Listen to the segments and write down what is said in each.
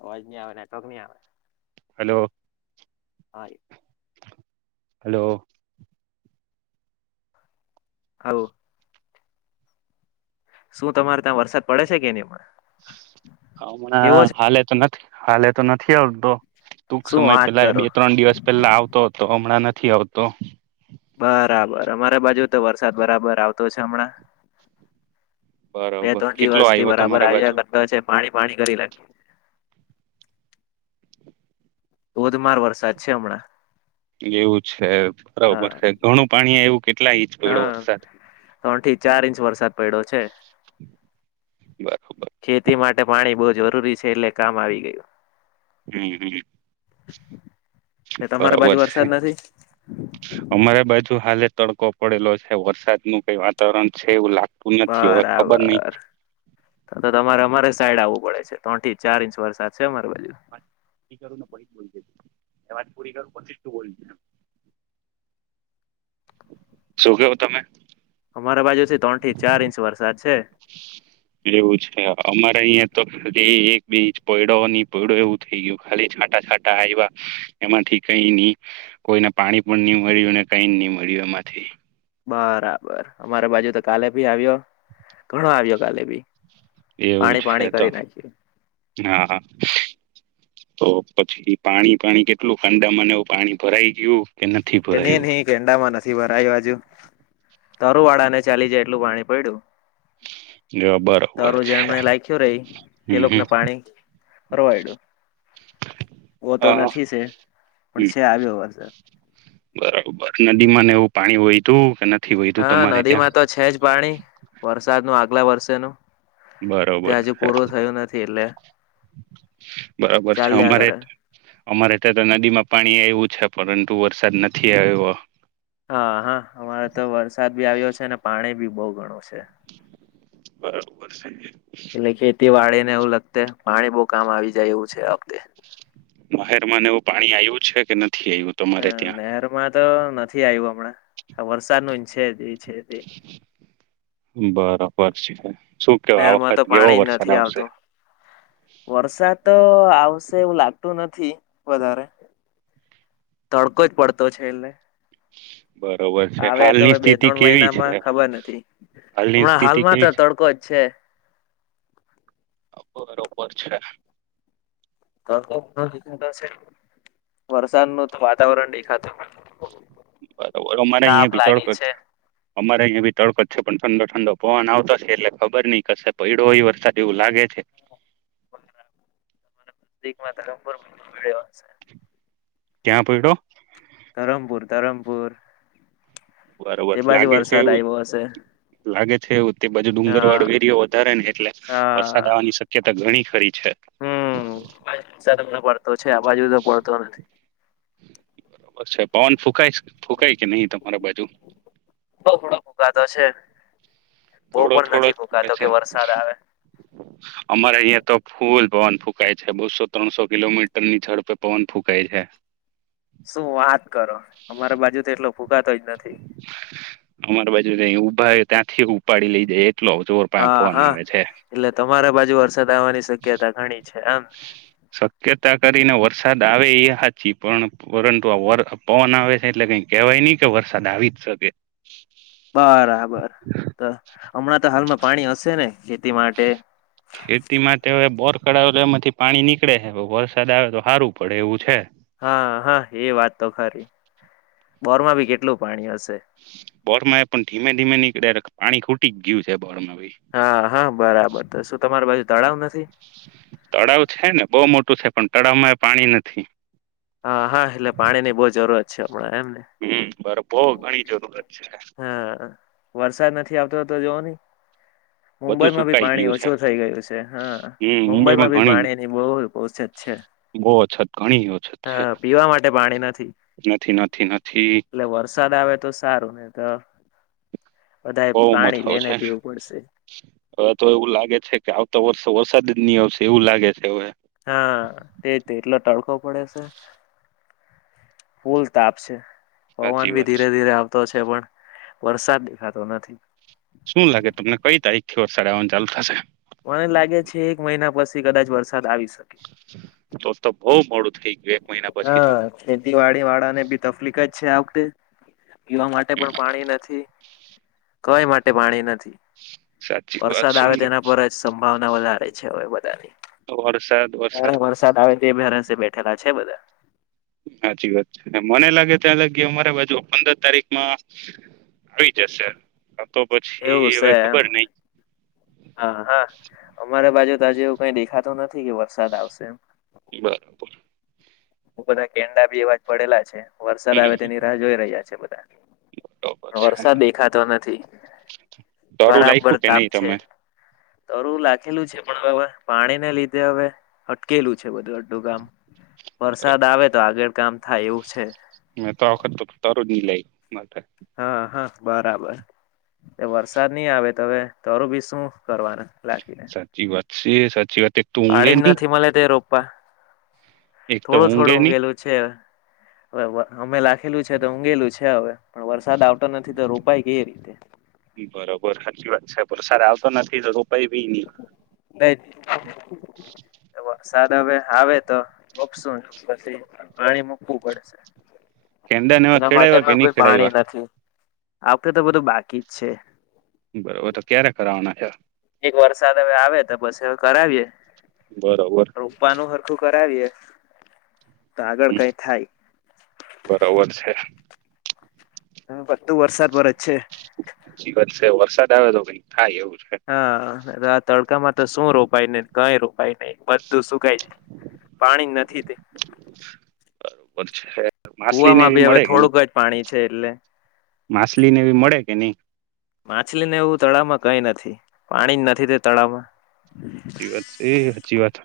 અવાજ ની આવે નેટવર્ક ની આવે. હલો. હાય. હલો. હાલ શું તમારે ત્યાં વરસાદ પડે છે કે નહી અમના? હમણા હાલે તો નથ હાલે તો નથી આવતો. ટૂંક શું સમય વાત પેલા કરો બે-ત્રણ દિવસ પહેલા આવતો હતો હમણાં નથ થી આવતો. બરાબર અમારા બાજુ તો વરસાદ બરાબર આવતો છે હમણાં. બરોબર બે-ત્રણ કેટલો દિવસથી આવ્યો બરાબર તમારા બાજુ આવીયા કરતો છે પાણી પાણી કરી નાખ્યું. ધોધમાર વરસાદ છે અમણાં. એવું છે. બરોબર છે ઘણું પાણી આયવુ કેટલા ઇચ? પયડો હા વરસાદ. ત્રણ થી ચાર ઇંચ વરસાદ પડ્યો છે, બરોબર ખેતી માટે પાણી બો જરૂરી છે એટલે કામ આવી ગયું. હમ હમ. એટલે તમારા બાજુ બરાબર છે, વરસાદ નથી અમારે બાજુ હાલે તડકો પડેલો છે વરસાદ નું કઈ વાતાવરણ છે એવું લાગ બરાબર, તો તમારે અમારે સાઈડ આવું પડે છે ત્રણથી ચાર ઇંચ વરસાદ છે અમા હા, ઈ કરું પછી જ બોલ જે. [unintelligible] મેં વાત પુરી કરું પછી જ તું બોલ જે. [unintelligible] શું કેવ તમે? મારા બાજુ થી ત્રણ થી ચાર ઇંચ વરસાદ છે એવું છે અમારે અહિયાં તો ખાલી એક બે ઇંચ પયડો ની પયડો એવું થઈ ગયું, ખાલી છાંટા છાંટા આયવા એમાંથી કઈ ની કોઈને પાણી પણ ની મળ્યું ને કઈ ની મળ્યું એમાંથી બરાબર, અમારે બાજુ તો કાલે ભી આવ્યો ઘણો આવ્યો કાલે ભી એવું પાણી છે પાણી તો, કરી નાખ્યું હા, હા તો પછી પાણી પાણી કેટલું ખાંડાંમાં ને એવું પાણી ભરાઈ ગ્યું એ, ને, ને કેન્ડામાં ન થી વારયુ આજુ તરુ વાળા ને ચાલી જાય એટલું પાણી પડ્યું જો બરોબર તરું છે જેમને લાયખ્યું રેય તે હમ હમ લોકોને પાણી ફરવાયડ્યું, ઓ તો હા નથી છે પણ હમ છે આવ્યો વરસાદ પછી નદી માં ને એવું પાણી વાયધૂ કે નથ હા, નદી માં તો છે જ પાણી વરસાદ નું આગ આગલા વર્ષેનું તે બરોબર, હજુ હે પૂરું થયું નથી એટલે બરોબર છે, ચાલ્યા અમારે કરે અમારે ત્યાં તો નદીમાં પાણી આવ્યુ છે, પરંતુ વરસાદ નથી આવ્યો હા, હા, અમારે તો વરસાદ ભી આવ્યો છે અને પાણી ભી બહુ ગણું છે બરોબર છે એટલે ખેતીવાળે એવું લગતે પાણી બહુ કામ આવી જાય એવું છે મહેર એવું પાણી આવ્યું છે કે નથી આવ્યું હ, તમારે નહેરમાં તો નથી આવ્યું હમણાં વરસાદ નુ છે જ છે તે તોપર છે શું કેવા નહેર આ માં તો વખત કેવો પાણી વરસાદ નથી આવશે આવતું, વરસાદ તો આવશે એવું લાગતું નથી થી વધારે તડકો જ પડતો છે એટલે બરોબર છે આવે તો હાલની બે, સ્થિતિ ત્રણ કેવી છે મહિનામાં ખબર નથી હાલની હમણાં સ્થિતિ હાલમાં તો કેવી છે તડકો જ છે બરોબર છે તડકો ઉપર દેખાતો છે, વરસાદ નું તો વાતાવરણ દેખાતું બરોબર, અમારે તાપ અહિયાં ભી લાગે તડકો જ છે, અમારે અહિયાં ભી તડકો જ છે પણ ઠંડો ઠંડો પવન આવતો છે એટલે ખબર નહી કશે પૈડો હોય વરસાદ એવું લાગે છે છે [unintelligible] ક્યાં પડ્યો ધરમપુર, ધરમપુર તે બરોબર બાજુ લાગે છે વરસાદ એવું આવ્યો હશે લાગે છે ઉ તે બાજુ ડુંગર હા વાળો એરયો વધારે ને એટલે વરસાદ આવવાની શક્યતા ઘણી ખરી છે હમ્મ, [unintelligible] પડતો છે આ બાજુ તો પડતો નથી. [unintelligible] બરોબર છે પવન ફૂકાય ફુકાઈ કે નહી તમારા બાજુ બઉ થોડો ફૂંકાતો છે બહુ થોડો પણ થોડો નથી ફૂંકાતો ફુકાય કે છે, વરસાદ આવે અમારે અહિયાં તો ફૂલ પવન ફૂંકાય છે, બસો, ત્રણસો કિલોમીટર ની ઝડ પે પવન ફૂંકાય છે શું વાત કરો? અમારે બાજુ તો એટલો ફૂંકાતો જ નથી. ઊભા હોય ત્યાંથી ઉપાડી લઈ જાય. એટલો જોર પા હા પવન હા, આવે છે એટલે તમારા બાજુ વરસાદ આવવાની શક્યતા ઘણી છે, આમ શક્યતા કરીને વરસાદ આવે એ હાચી પણ, પરંતુ આ પવન આવે છે એટલે કઈ કેહેવાય નહી કે વરસાદ આવી જ શકે.? બરાબર તો હમણાં તો હાલમાં પાણી હશે ને? માટે ખેતી માંટે હવે બોર કરાવ્યો તો એમાંથી પાણી નીકળે છે. વરસાદ આવે તો સારું પડે એવું છે. હા હા, એ વાત તો ખરી બોરમાં ભી કેટલું પાણી હશે.? બોર માં એ પણ ધીમે ધીમે નીકળે પાણી ખૂટી ગયું છે. બોરમાં ભાઈ હા હા, બરાબર તો શું તમારી બાજુ તળાવ નથી.? તળાવ છે ને બહુ મોટું છે પણ, તળાવમાં એ પાણી નથી. હા હા, એટલે પાણી ની બહુ જરૂરત પણ એમ? હમ બરફો ઘણી જરૂરત [unintelligible] છે હા વરસાદ નથી આવતો તો પેલું [inaudible] બધું મુંબઈમાં ભી સુકાઈ પાણી ગયું છે ઓછું થઈ ગયું છે. હા હમ મુંબઈમાં ભી ઘણી પાણીની બહુ અછત છે. બહુ અછત ઘણી અછત હ છે પીવા માટે પાણી નથી. નથી નથી નથી એટલે વરસાદ વરસાદ આવે તો સારું નઈ તો? બધા બઉ પાણી મથોઓ લઈને છે. પીવું પડશે હવે તો એવું લાગે છે કે આવતો વર્ષ તો વરસાદ જ ની આવશે એવું લાગે છે હવે? હા તે એટલો તડકો પડે છે. ફૂલ તાપ છે. હવાન સાચી ભી વાત છે ધીરે ધીરે આવતો છે. અરે પણ વરસાદ દેખાતો નથી. શું લાગે તમને કઈ તારીખ થી વરસાડ આવવાનું ચાલુ થશે.? મને લાગે છે કે એક મહિના પછી. કદાચ વર્ષે? [unintelligible] તો તો બઉ મોડું. [inaudible] પછી તો હા, ખેતીવાડી વાળા ને બી તકલીક જ છે આ વખતે પીવા માટે પણ પાણી નથી. કઈ માટે પાણી નથી. સાચી વાત વરસાદ આવે છે તેના પર જ સબ ભાવના વધારે છે. હવે વધારે ક્યરે વરસાદ આવે તે ભરોસે બેઠા. [inaudible] છે બધા હાચી વાત છે, મને લાગે છે અલગ અમારે બાજુ પંદર તારીખમાં આવી જશે તો એવું પછી સે હવે એમ ખબર નઈ હા, હા, અમારે બાજુ તો આજે એવું કઈ દેખાતું નથી કે વરસાદ આવશે એમ બરાબર બધા કેંડા બી એવા જ પડેલા છે વરસાદ આવે હમ તેની રાહ જોઈ રહ્યા છે, બધ વરસાદ દેખાતો નથી દરું બરાબર લાખ્યું કે તાપ નહી છે તમે તરું લખેલું છે પણ હવે, પાણીને લીધે હવે અટકેલું છે એ બધુ અડધું કામ, વરસાદ આવે તો આગળ કામ થાય એવું છે. મે તો આવખ તો તાર લઈ માત્ર હા હા બરાબર વરસાદ નહી આવે તવે તરું બી શું કરવાનું લખીને સી સાચી વાત એક તો ઊંઘે પાડી જ નહી નથી મલે તે રોક એક [unintelligible] તો થોડો-થોડો ઊંઘે ઊઘેલું છે. હવે અમે લાખેલું છે તો ઊંઘેલું છે હવે, પણ વરસાદ આવતો નથી, તો રોપાય કઈ રીતે? નહી બરોબર સાચી વાત છે વરસાદ આવતો નથી તો [unintelligible] નહી [inaudible] સાદ હવે આવે તો રોપશું, પછી પાણી મૂકવું પડશે. કેદન હવે એના ખેડાયવા કે ની ખેડાઈવા? આ વખતે તો બધું બાકી જ છે. બરોબર તો ક્યારે કરાવવાના છે એક વરસાદ હવે આવે તો પછી હવે કરાવીએ. બરોબર રોપવાનું હરખું કરાવીએે હમ્મ. બરોબર છે. હમ્મ. પછ એ તો વરસાદ પર જ છે એટલે વરસાદ આવે તો કંઈક થાય એવું છે હા ત્યા તળકા માજ તો શું રોપાઈ ને કઈ રોપાઈ નય તો સુકાય જાય પાણી નથી તે બરોબર છે માછલી ને કુવામાં એવી બી હવે મળે કે નહી થોડુંક જ પાણી છે એટલે માછલી ને એવી મળે કે નહી માછલીને એવું તળાવમાં કઈ નથી પાણી જ નથી તે તળાવમાં સાચચી વાત એ સાચચી વાત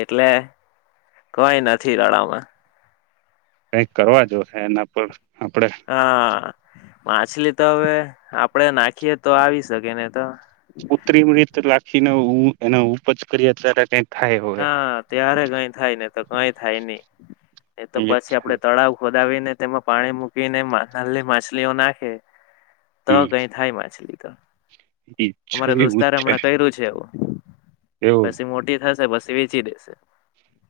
એટલે કોઈ નથી રડામાં કઈક કરવા જોશે એના પર આપડે હા માછલી તો હવે આપડે નાખીએ તો આવી શકે ને તો કુત્રિ મૃત લા હ નો ન એ ઉપજ કરીત્ર હતા હા ત્યારે કઈ થાય ને તો કઈ થાય નહી [inaudible] એ તો પછી આપડે તળાવ ઉપર ાવ સને તેમાં પાણી મૂકીને નાની માછલીઓ નાખે તો હમ કઈ થાય માછલી તો અમારે છે એવું જ દોસ્તારે છે હમણાં કર્યું છે એવું એવું પછી મોટી થશે વેચી દેશે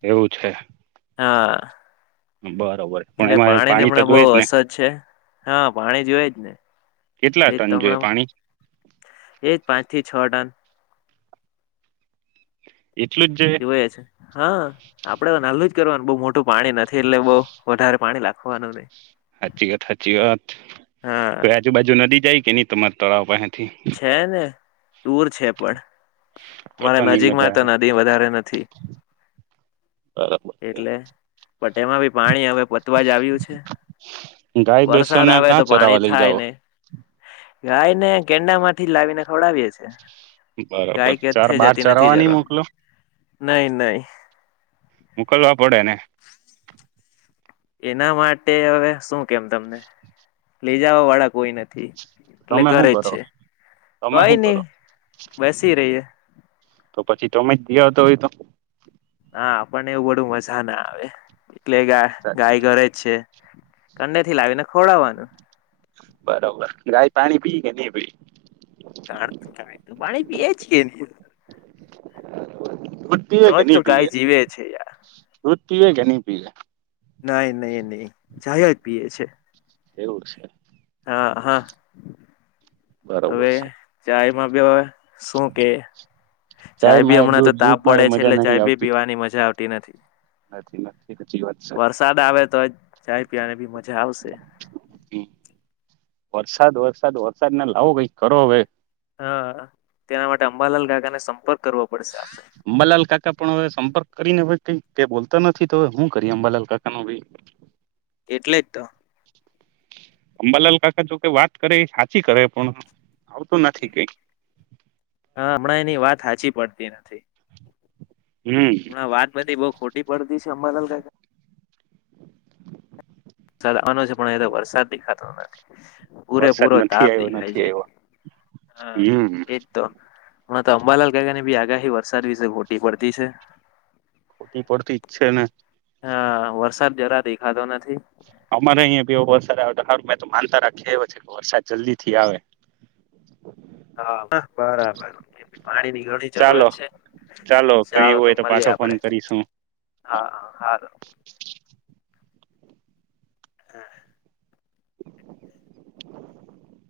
એવું છે હા બાત એટલે પાણી ને હમણા બહુ અસર છે હા પાણી જોવે જ ને કેટલા ટન જોઈ પાણી એ જ પાંચ થી છ ટન એટલું જોઈએ છે હા આપડે તો નાલું જ કરવાનું બહુ મોટું પાણી નથી એટલે બઉ વધારે પાણી લખવાનું નહી સાચી વાત સાચી વાત હા. કોઈ આજુબાજુ નદી જાય કે નની તમાર તળાવ બહેન છે ને દુર છે પણ તો તો મારા નઈ નજીકમાં મજા તો નદી વધારે નથી આવે બરોબર છે એટલે પણ એમાં બી પાણી હવે પતવા જ આવ્યું છે ગાય વરસાદ બેસોને આવે કાં તો પાણી ચરાવા લઈ થાય જાઓ નને ગાય ને ગેંડા માંથી લાવીને ખવડાવીએ છીએ બરોબર ચાર બાર ચરવા નઈ જરવા મોકલો નહી નહી મુકલવા પડે ને એના માટે હવે શું કેમ તમને લઈ જવા વાળા કોઈ નથી એટલે તમે શું ઘરે જ કરો છે તમે કઈ શું ની કરો બેસી રહીએ તો પછી તમે જ દીતો હોય તો ના આપણે ને એવું બધું મજા ના આવે. એટલે ગા સાચી ગાય વાત ઘરે છે અંદરથી લાવીને ખવડાવાનું બરોબર ગાય પાણી પી કે ની પીય પાણી પીએ જ કે ની દૂધ પીવે તો કે ની તો ગાય પીવે જીવે છે પીવે કે ની પીવે નહી નહી નહી જાય જ પીએ છે એવું છે હા, હા બરોબર હવે, છે ચાય [unintelligible] શું કે ચાય બી ચાયમાં એ હમણાં તો દૂધ તાપ દૂધમાં પડે એ છે મજા એટલે નહી ચાય ભી આવતી પીવાની મજા આવતી નથી, નથી નથી સાચી વાત છે વરસાદ આવે તો જ ચાય પીવાની બી મજા આવશે હમ. વરસાદ, વરસાદ, વરસાદ ને લાવો કઈ કરો હવે હા, તેના માટે અંબાલાલ કાકાને સંપર્ક કરવો પડશે અંબાલાલ કાકા પણ હવે સંપર્ક કરીને હવે કઈ કે બોલતો નથી તો હું કરી અંબાલાલ કાકા ન ભી એટલે જ તો અંબાલાલ કાકા જો કઈ વાત કરે હાચી કરે પણ આવતું નથી કઈ હા, હમણાં એની વાત સાાચી પડતી નથી હમ, વાત બધી બઉ ખોટ [unintelligible] પડતી છે અંબાલાલ કાકા [inaudible] પૂરે વરસાદ પૂરો નથી તાપ આવ્યો દેખાય નથી છે, આવ્યો હા, હમ એજ તો હ, તો અંબાલાલ કકા ને બી આગાહી વરસાદ વિશે ખોટી પડતી છે ખોટી પડતી જ છે ને હા વરસાદ જરા દેખાતો નથી અમારે અહીંયાં બી એવેા વરસાદ આવે તો હારુ મેં તો માનતા રાખી આવ્યો છે કે વરસાદ જલ્દી થી આવે હા, બરાબર એ પાણીની ઘણી ચાલો જરૂરત છે, ચાલો કઈ જાઓ એવું તો હોય મલીએ પાછો ફોન આપડે કરીશું હા, હા, હા હા [inaudible]